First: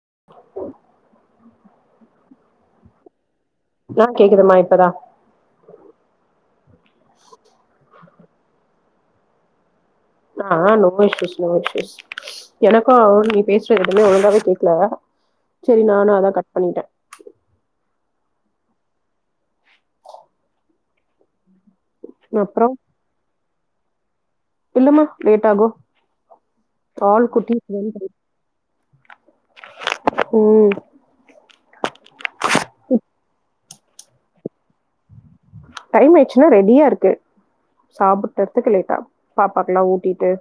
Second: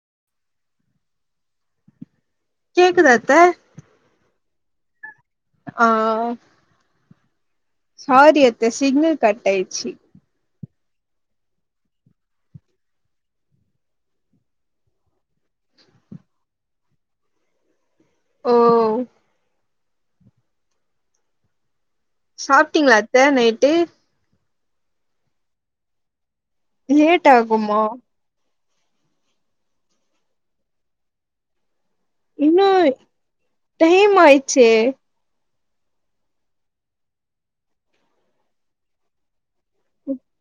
உ கேக்குதா அத்த ஆ கேக்குதும்மா இப்பதா ஆ [inaudible] சாரி அத்த சிக்னல் கட் ஆயிடுச்சு ஆஹ் நோ இஷ்யூஸ் நோ இஷ்யூஸ் எனக்கும் அவ நீ பேசுற எதுமே ஒழுங்காவே கேக்கல சரி நானு அதா கட் பண்ணிட்டே ஓ அப்புறோ சாப்பிட்டீங்களாத்த நைட் ட்டு இல்லமா லேட் ஆகு லேட் ஆகுமா உம் இன்னு டைம் ஆயிடுச்சே டைம் ஆயிடுச்சுன்னா ரெடியா இருக்கு சாப்படுறதுக்கு லேட்டாகு பாப்பாக்கலா ஊட்டிட்டு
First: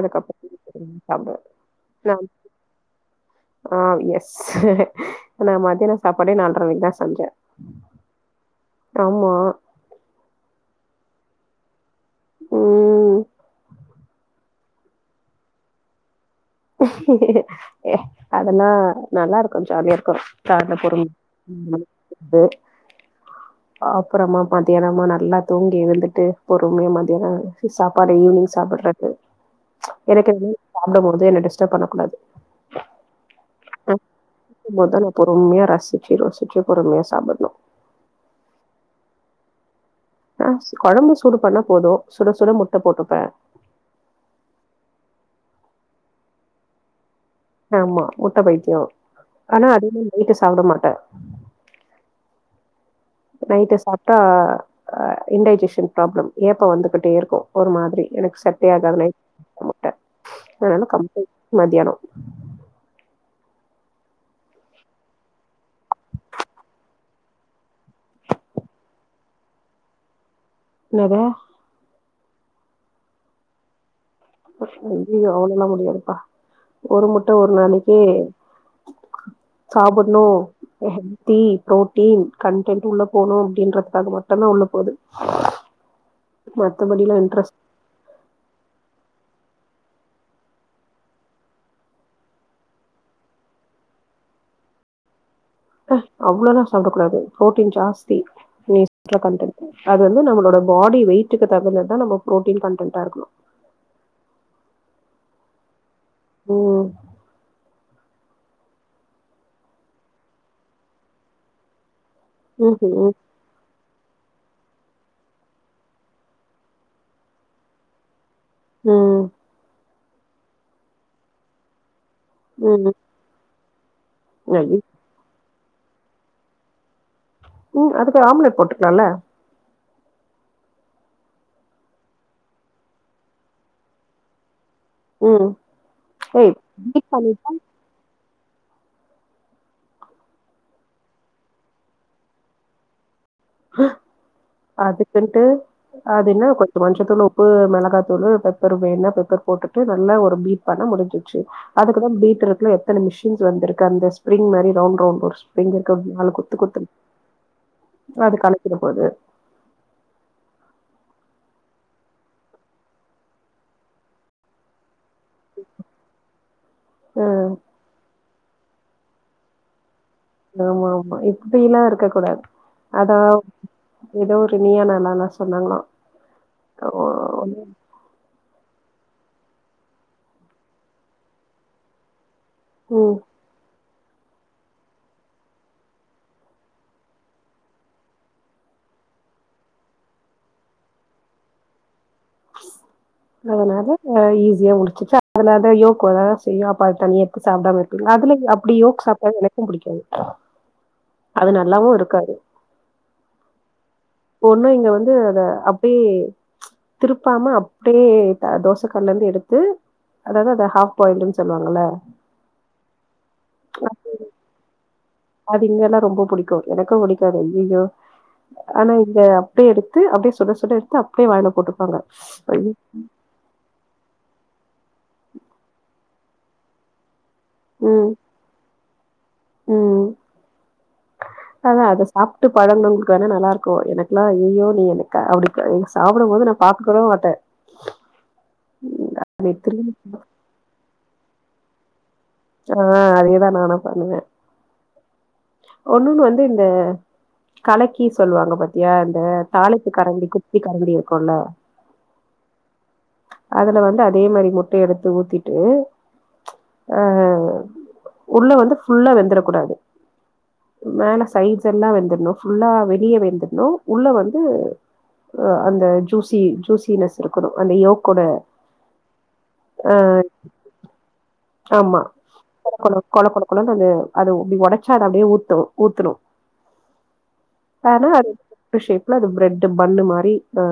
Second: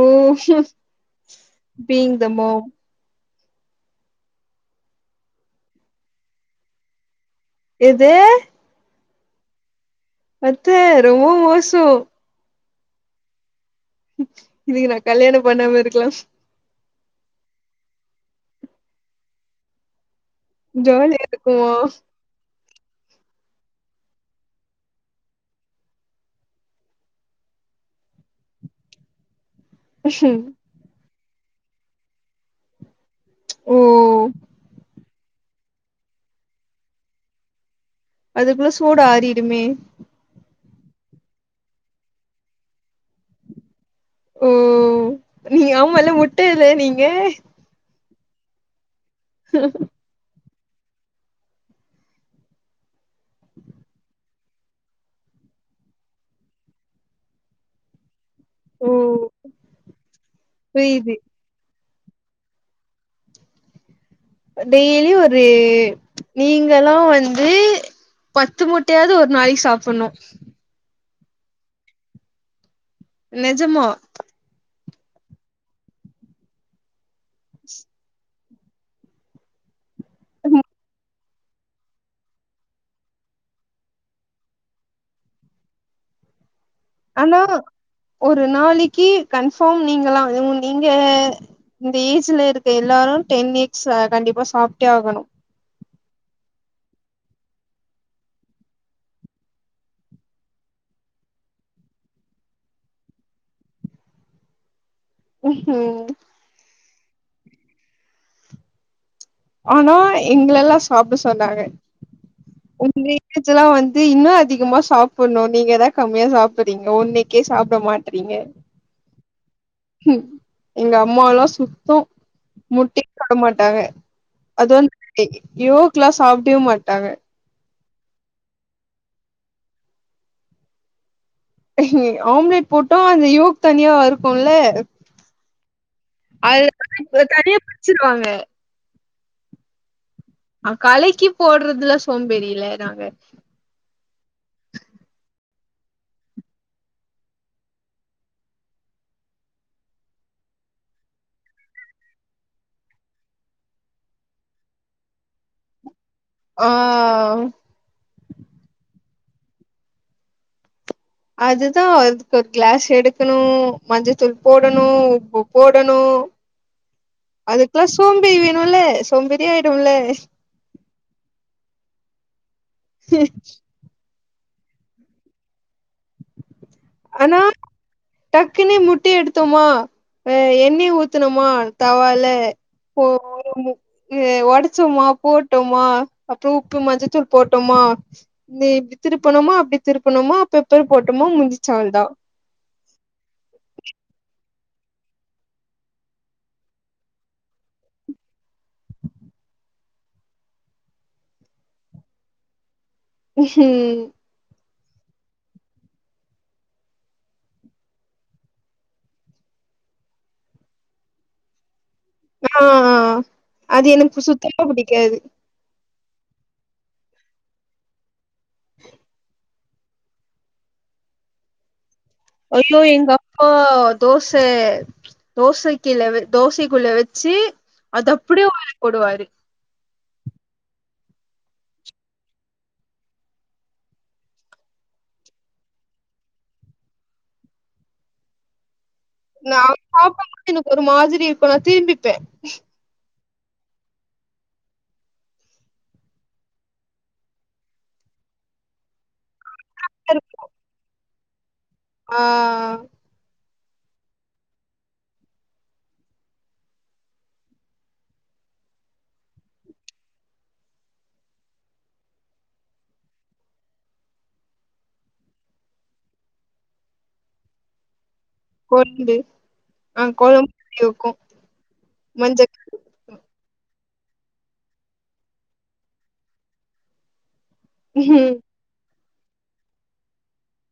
அதுக்கப்புறோ சாப்டுவே being the mom ah yes நா மத்தியான சாப்பாடே நாள்ர மணிக்குதா செஞ்சே இது ஆமா அத்த ரொம்ப மோச உம் இதுக்கு நா கல்யாணம் பண்ணாம இருக்கலா ஹே அதெல்லா நல்லா இருக்கு ஜாலியா இருக்கு ஜாலியா இருக்குமா [inaudible] அப்புறமா மத்தியானமா நல்லா தூங்கி எழுந்துட்டு பொறுமையா மத்தியான வச்ச சாப்பாட ஈவினிங் சாப்படுறது எனக்கு எதுவு சாப்பிட முடியு அது என்ன டிஷ்டப் பண்ணக்கூடாது ஓ ஆஹ் மொதல்ல பொறுமையா ரசிச்சு ருசிச்சு பொறுமையா சாப்படணு அதுக்குள்ள சூடு ஆறிடுமே ஆஹ் கொழம்பு சூடு பண்ணா போது சுட சுட முட்டை போட்டுப்பே ஓ நீ ஆமால்ல முட்ட இல்ல நீங்க ஆமா முட்டை பைத்தியம் ஆனா அதுதா லேட்டஸ்ட் சாப்பிட மாட்ட நைட் சாப்பிட்டா அஹ் இன்டைஜஷன் ப்ராப்ளம் ஏப்பம் வந்துகிட்டே இருக்கு ஒரு மாதிரி எனக்கு செட்டே ஓ ஆகாது நைட் முட்டை அதனால் புரியுது கம்பள் மதியானோ டெய்லி ஒரு நீங்கல்லா வந்து பத்து முட்டையாவது ஒரு நாளைக்கு சாப்பிடணு என்னதா நெஜமா அய்யய்யோ அவ்ளோவ எல்லா முடியாதுப்பா ஒரு முட்ட ஒரு நாளைக்கே சாப்பிடணு ஹெல்தி புரோட்டீன் கன்டென்ட் உள்ள போணு அப்படின்றதுக்காக மட்டுந்தா உள்ள போகுது மத்தபடி எல்லா ஆனா இன்ட்ரெஸ்ட் ஒரு நாளைக்கு கன்ஃபார்ம் நீங்கலாம் நீங்க இந்த ஏஜ்ல இருக்க எல்லாரும் டென் எக்ஸ் கண்டிப்பா சாப்பிட்டே ஆகணு அப்பா அவ்வளவு எல்லா சாப்பிடக் கூடாது ப்ரோட்டீன் ஜாஸ்தி கண்டன்ட் அது வந்து நம்மளோ பாடி வெயிட்டுக்கு தகுந்ததுதா நம்ம பு்ரோட்டீன் கன்டன்டா இருக்கணு உம் உஹம் உம் ஆனா எங்கள எல்லா‌ சாப்பிட சொன்னாங்க ம்ஹும் [inaudible] வந் து இன்னு அதிகமா சாப்புட்ணு நீங்க தா கம்மியா சாப்பட்றீங்க ஒன்னுக்கே சாப்ட மாட்டறீங்க உம் எங்கம்மால்லா சுத்தோ ம் ம் [inaudible] மாட் டாங்க அது ஐயோ! வந் [inaudible] யோக்ல்லா சாப்டவே மாட்டாங்க உம் அதுக்கு ஆம்ப்லேட் போட்டுக்கலால்ல ஆம்ப்லேட் போட்டோ அந்த யோக் தனியா இருக்குல்ல ம் ஏய் பீட் அத [inaudible] பண்ணிட்டு தனியா பிரிச்சிருவாங்க அஹ் கலக்கி போட்றதுல சோம்பேறியில்ல நாங்க அதுக்குன்ட்டு அதுல கொஞ்ச மஞ்சத்தூளு உப்பு மிளகாத்தூளு பெப்பரு வேணா பெப்பர் போட்டுட்டு நல்லா ஒரு பீட் பண்ண முடிஞ்சிச்சி அதுக்கு தா பீட்ருக்குனு எத்தன மிஷின்ஸ் வந்துருக்கு அந்த ஸ்ப்ரிங் மாரி ரவுண் ரவுண்ட் ஒரு ஸ்ப்ரிங்கிரு ஆஹ் அது கலக்கிற போது அது தா அதுக்கொரு கிளாஸ் எடுக்கணு மஞ்சத்தூள் போடணு உப்பு போடணும் அ அதுக்கெல்லா சோ ம்பேறி வேணுல்ல சோம்பேறி ஆயிடுல்ல ஆமா ஆமாம் இப்படியெல்லாம் இருக்கக் கூடாது அதான் ஏதோ ஒரு நீயா நானால்ல சொன்னாங்களாம் [inaudible] டக்குன்னே முட்டைய எடுத்தோமா ஹ எண்ணெய ஊத்தனுமா தவாலு ம். போறமு இத ஒடச்சோமா போட்டோமா அப்புறம் உப்பு மஞ்சத்தூள் போட்டோமா நீ இப்படி திருப்பணுமா அப்படி திருப்பணுமா பெப்பர் போட்டோமா முடிஞ்ச் அவள்தா அதனால இ ஏ உனக்கு அதனால யோக் வர தா செய்யு அப்ப அத தனியா எத்து சாப்பிடாம இருக்குல அதுல அப்படியே யோக் சாப்ட எனக்கும் பிடிக்காது அது நல்லாவும் இருக்காது ம் ஆனா இங்க வந்து அத அப்படியே திருப்பாம அப்படியே தோச கல்ல இருந்து எடுத்து அதாவது ஹாஃப் பாயில்ன்னு சொல்லுவாங்கள ஆ அது எனக்கு சுத்தமா பிடிக்காது அது இங்கணா ரொம்ப புடிக்கும் எனக்கும் பிடிக்காது ஐயய்யோ ஆனா இங்க அப்டியே எடுத்து அப்டியே சுட சுட எடுத்து அப்டியே வாயில போட்டுப்பாங்க ஐயோ அய்யோ எங்க அப்பா தோச தோசைக்கீழ வச் தோசைக்குள்ள வச் ச்சி அது அப்டியே வாய்ல போடுவாரு ம் ம் அதான் அத சாப்ட்டு பழங்கவங்களுக்கு வேணா நல்லா இருக்கும் எனக்கெல்லாம் ஐய்யய்யோ நீ எனக்கு அப்டி சாப்பிடும் போது நான் பாத்தருவே மாட்டே நீ நா திரும்பி சாப்ட போது எனக்கு ஒரு மாதிரி இருக்குல்ல திரும்பிப்பே ஆ அது எப் அதான் நானு பண்ணுவே ஒன்னுன்னு வந்து இந்த கலக்கி சொல்லுவாங்க பாத்தியா அந்த தாளப்பு கரண்டி குட்டி கரண்டி கொள்ள ஆ அதுல வந்து அதே மாரி முட்டைய எடுத்து ஊத்திட்டு ஆ உள்ள வந்து ஃபுல்லா வெந்துறக்கூடாது மேல ஸைஸ் எல்லாம் வெந்துர்ணும் ஃபுல்லா வெளிய வெந்துடணும் உள்ள வந்து அ அந்த ஜூசி ஜூசினஸ் இருக்கணும் அந்த யோ கூட கொழும்பு ஆ கொழும்பு இருக்கும் ஆமா மஞ்ச கொல கொல கொலன்னு அந்த அது அப்பிடி உடச்சா அது அப்டியே ஒத் ட்டும் ஊத்தணு ஆனா ம் அது அஷேம் ஃபுல்லா இந்த பிரெட் பண்ணு மாரி ஆ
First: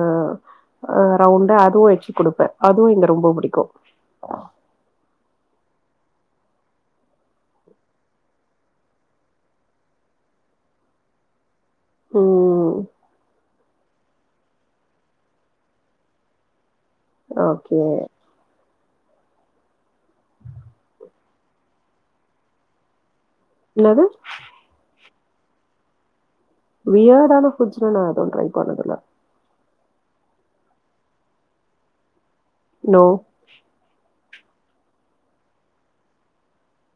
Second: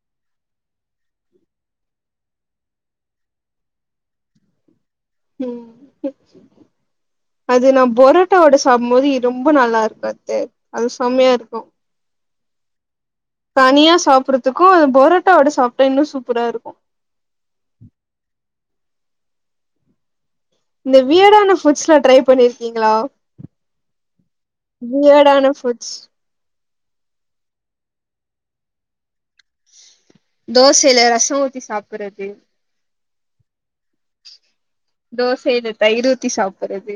ஆ ரவுண்டா அதுவும் வச்சு குடுப்பே அதுவும் இங்க ரொம்ப புடிக்கு ம் ஹிம் அது நான் பரோட்டாவோட சாப்பிடும்போது ரொம்ப நல்லா இருக்குமது அது சம்மையா இருக்கும் ம் தனியா சாப்புடுறதுக்கும் பொரோட்டாவோட சாப்ட்டா இன்னும் சூப்பரா இருக்கு ஓகே இந்த வியர்டான ஃபுட்ஸ்லா ட்ரை பண்ணிருக்கீங்களா என்னாது வியர்டான ஃபுட்ஸ் வியர்டான ஃபுட்ஸ்லா நா எதுவும் ட்ரை பண்ணதுல்ல தோசையில ரசம் ஊத்தி சாப்புறது நோ தோசை இத தயிர் ஊத்தி சாப்புறது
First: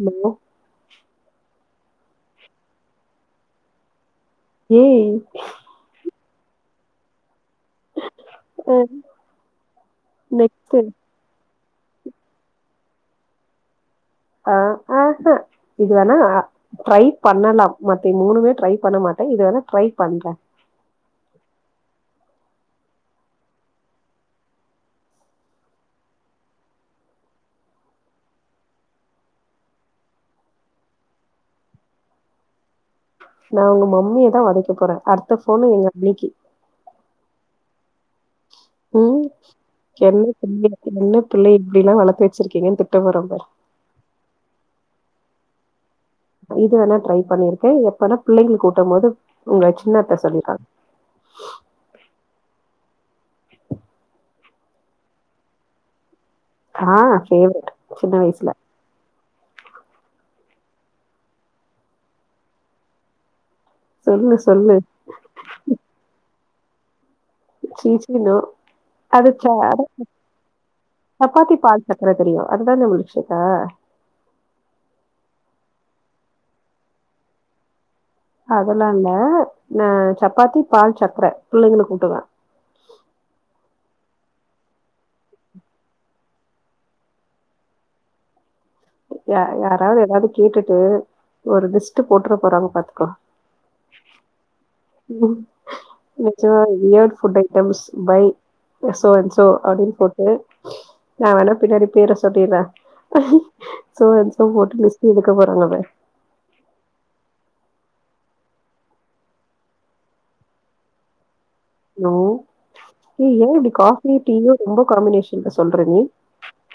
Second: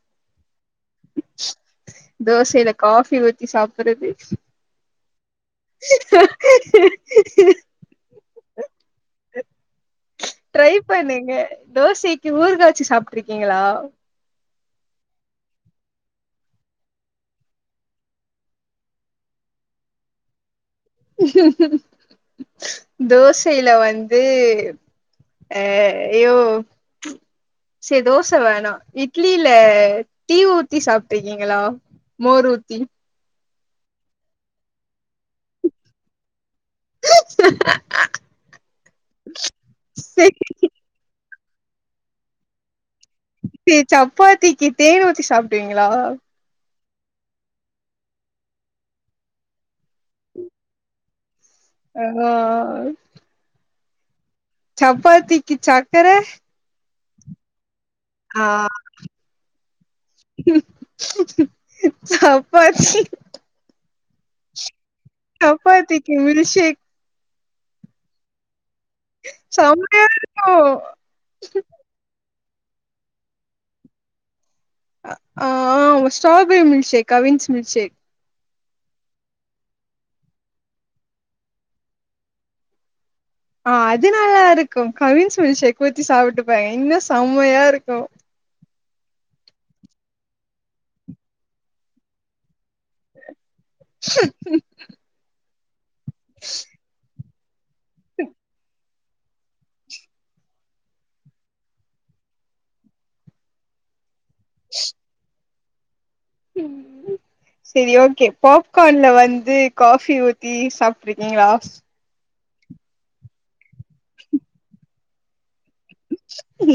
இல்லை தோசைல காஃபி ஊத்தி சாப்புடுறது ஏய் ஹ ஹ ஹ அ ட்ரை நெக்ஸ்ட்டு பண்ணுங்க தோசைக்கு ஊர்கா வச்சி சாப்பிட்டு இருக்கீங்களா ஆஹ் ஆஹஹ இது வேணா ட்ரை பண்ணலா மத்த மூணுமே ட்ரை பண்ண மாட்டே இது வேணா ட்ரை பண்ற தோசையில வந்து அஹ் யோ ச தோச வேணா இட்லில டீ ஊத்தி சாப்பிட்டிருக்கீங்களா மோர் ஊத்தி நா உங்க மம்மிய தா ஒதைக்க போறே அடுத்த ஃபோனு எங்க அண்ணிக்கு ஹ உம் செரி என்ன [inaudible] புள்ளைய இப்படில்லா வளத்து வச்சிருக்கீங்கன்னு தி சேரி சப்பாத்திக்கு தேனூத்தி சாப் டுவிங்களா இது வேணா ட்ரை பண்ணிருக்கே எப்பனா பிள்ளைங்களுக்கு ஊட்டம் போது உங்க சின்னத்தை சொல்லிருக்காங்க அ சப்பாத்திக்கு சக்கர ஆஹ் ஃபேவரட் சின்ன வயசுல சாப்பாச்சி சொல்லு சொல்லு சப்பாத்திக்கு மி ல்க் ஷேக் சீ சீ னா அது ச செம்மையா இருக்கு சப்பாத்தி பால் சக்கர தெரியு அது தானே வுல்ஷிதா ஆ strawberry milk shake Cavin's milk shake அதெல்லா இல்ல நா சப்பாத்தி பால் சக்கர பிள்ளைங்களுக்கு ஊட்டுவே ஆ அது நல்லா இருக்கு கவின்ஸ் மில்க் ஷேக் வச்சு சாப்ட்டு பயங்கர செம்மையா இருக்கு யாரா யாராவுது எதாவுது கேட்டுட்டு ஒரு லிஸ்ட்டு போட்ர போறாங்க பாத்துக்கோ [inaudible] ம்மா [unintelligible] டம்ஸ் பை சோ அன் சோ அப்டினு போட்டு நா வேணா பின்னாடி பேர சொல்லிர்ர சோ அன் சோ போட்டு லிஸ்ட்டு எடுக்க சொன்னது சரி ஓகே பாப்கான்ல வந்து காஃபி ஊத்தி சாப்ட்டு இருக்கீங்களா நோ ஏ இப்டி காபி டீயும் ரொம்ப காம்பினேஷன் ல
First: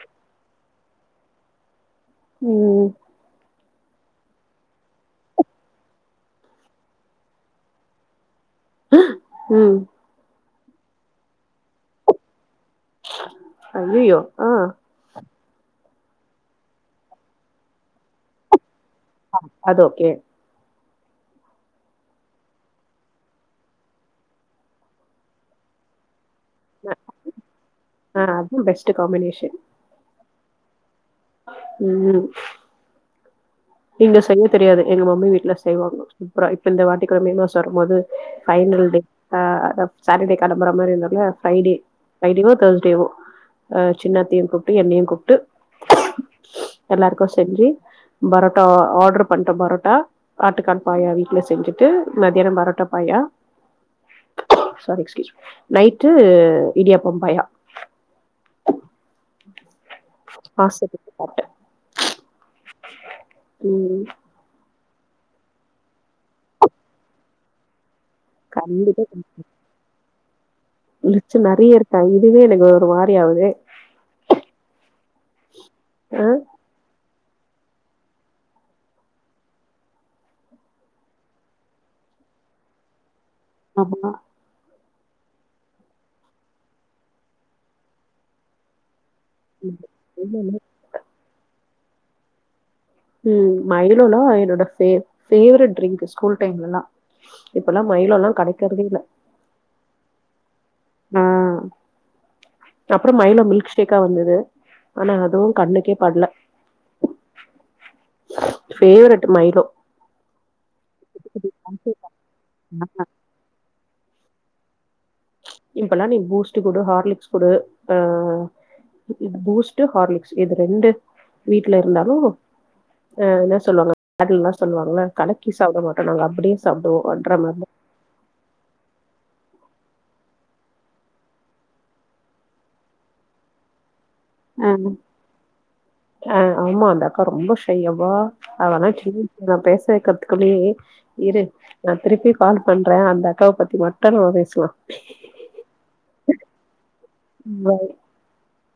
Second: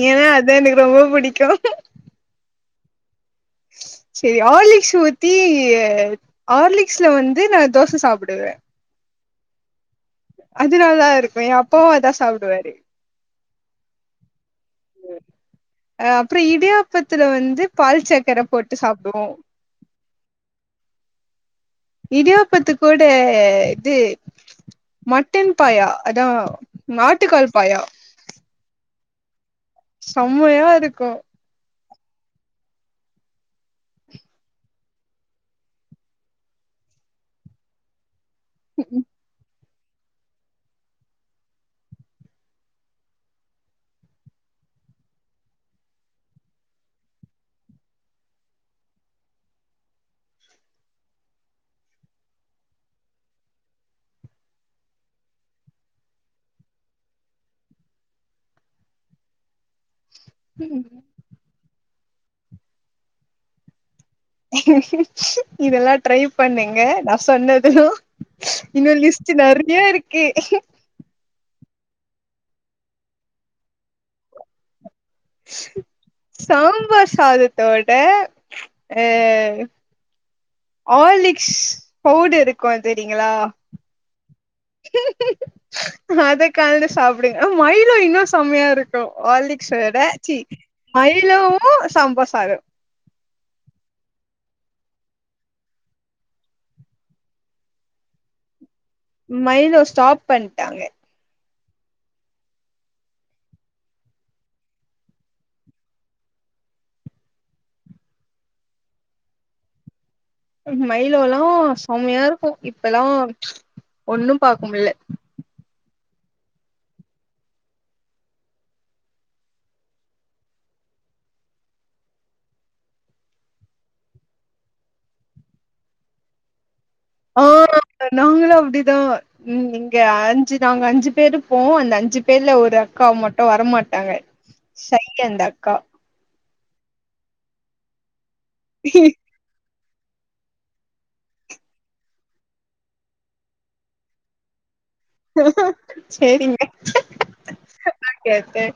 ஏன்ன அதா எனக்கு ரொம்பொ புடிக்கும் ம் ம் சரி ஆர்லிக்ஸ் ஊத்தி ஆர்லிக்ஸ்ல வந்து நா தோச சாப்டுவேன் ம் அது நல்லா இருக்கும் என் அப்பாவும் அதா சாப்டுவாரு அய்யயோ ஆ ஆ அப்றோ இடியாப்பத்துல வந்து பால் சக்கரை போட்டு சாப்டுவோ ஆ அது ஒகே இடியாப்பத்துக் கூட இது மட்டன் பாயா அதா நாட்டுக்கால் பாயா ஆ அதுதான் பெஸ்ட் காம்பினேஷன் செம்மையா இரு க்கு ம் இங்க செய்ய தெரியாது எங்க மம்மி வீட்ல செய்வாங்க சூப்ரா இப்ப இந்த வாட்டி கூட மே மாசம் வரும் போது ஃஃபைனல் டே ஆ சாட்டடே கிளம்புற மாரி இருந்தோல ஃப்ரைடே ஓ தேர்ஸ்டேவோ சின்னத்தையும் கூப்ட்டு எண்ணெயும் கூப்ட்டு எல்லாருக்கும் செஞ்சு பரோட் ஆர்டர் பண்ண பரோட்டா ஆட்டுக்கால் பாயா வீட்ல செஞ்சுட்டு மதியானம் பரோட்டா பாயா ஸாரி நைட்டு இடியாப்பம் பாயா ஆஸ்வதிச்சு சாப்டேன் [inaudible] ம் இதெல்லா ட்ரை பண்ணுங்க நா சொன்னது இன்னு லிஸ்ட் நற்யா இருக் கு மிச்சோ நறைய இருக்கா இதுவே எனக்கு ஒரு மாரி ஆவுது சாம்பாஸ் சாதத்தோட ஆ ஆர்லிக்ஸ் பவ்டுருக்கு தெரிங்களா ஆமா அத கலந்து சாப்டுங்க மய்லோ இன்னு செமையா இருக் கு ஹார்லிக்ஸ் விட சி என்னன்னா ‌மைலோ உம் சாம்பார் சாதோ ம் மைலோலா என்னோட பே பேவ்ரட் டரிங்க் ஸ்கூல் டைம்லலா இப்பலா மைலோலா கடைக்கறதே இல்ல மைலோ ஸ்டாப் பண் ட்டாங்க ஆ அப்றோ மைலோ மில்க் ஷேக்கா வந்தது ஆனா அதுவு கண்ணுக்கே பட்ல பேவ்ரட் மைலோ மய்லோலாம் செம்மையா இருக்கும் இப்பலாம் ஒண்ணும் பாக்க முடில இப்பலா நீ பூஸ்டு குடு ஹார்லிக்ஸ் குடு அ இது பூஸ்டு ஹார்லிக்ஸ் இது ரெண்டு வீட்ல இருந்தாலும் அ என்ன சொல்லுவாங்க அது சொல்லுவாங்கள கலக்கி சாப்ட மாட்டோம் நாங்க அப்டி ஆ நாங்களும் அப்டிதான் ம் இங்க அஞ்சு நாங்க அஞ்சு பேரு போம் அந்த அஞ்சு பேர்ல ஒரு அக்கா மட்டும் வரமாட்டாங்க ஆ சை அந்த அக்கா ஆ ஆமா அந்த அக்கா ரொம்ப ஷை அவா அதனா சும் நா பேசே கத்துக்கணே இரு நா திருப்பி கால் பண்றேன் அந்த அக்காவ பத்தி மட்டும் நம்ம பேஸ்லாம் சேரிங்க பேசலாம். Okay okay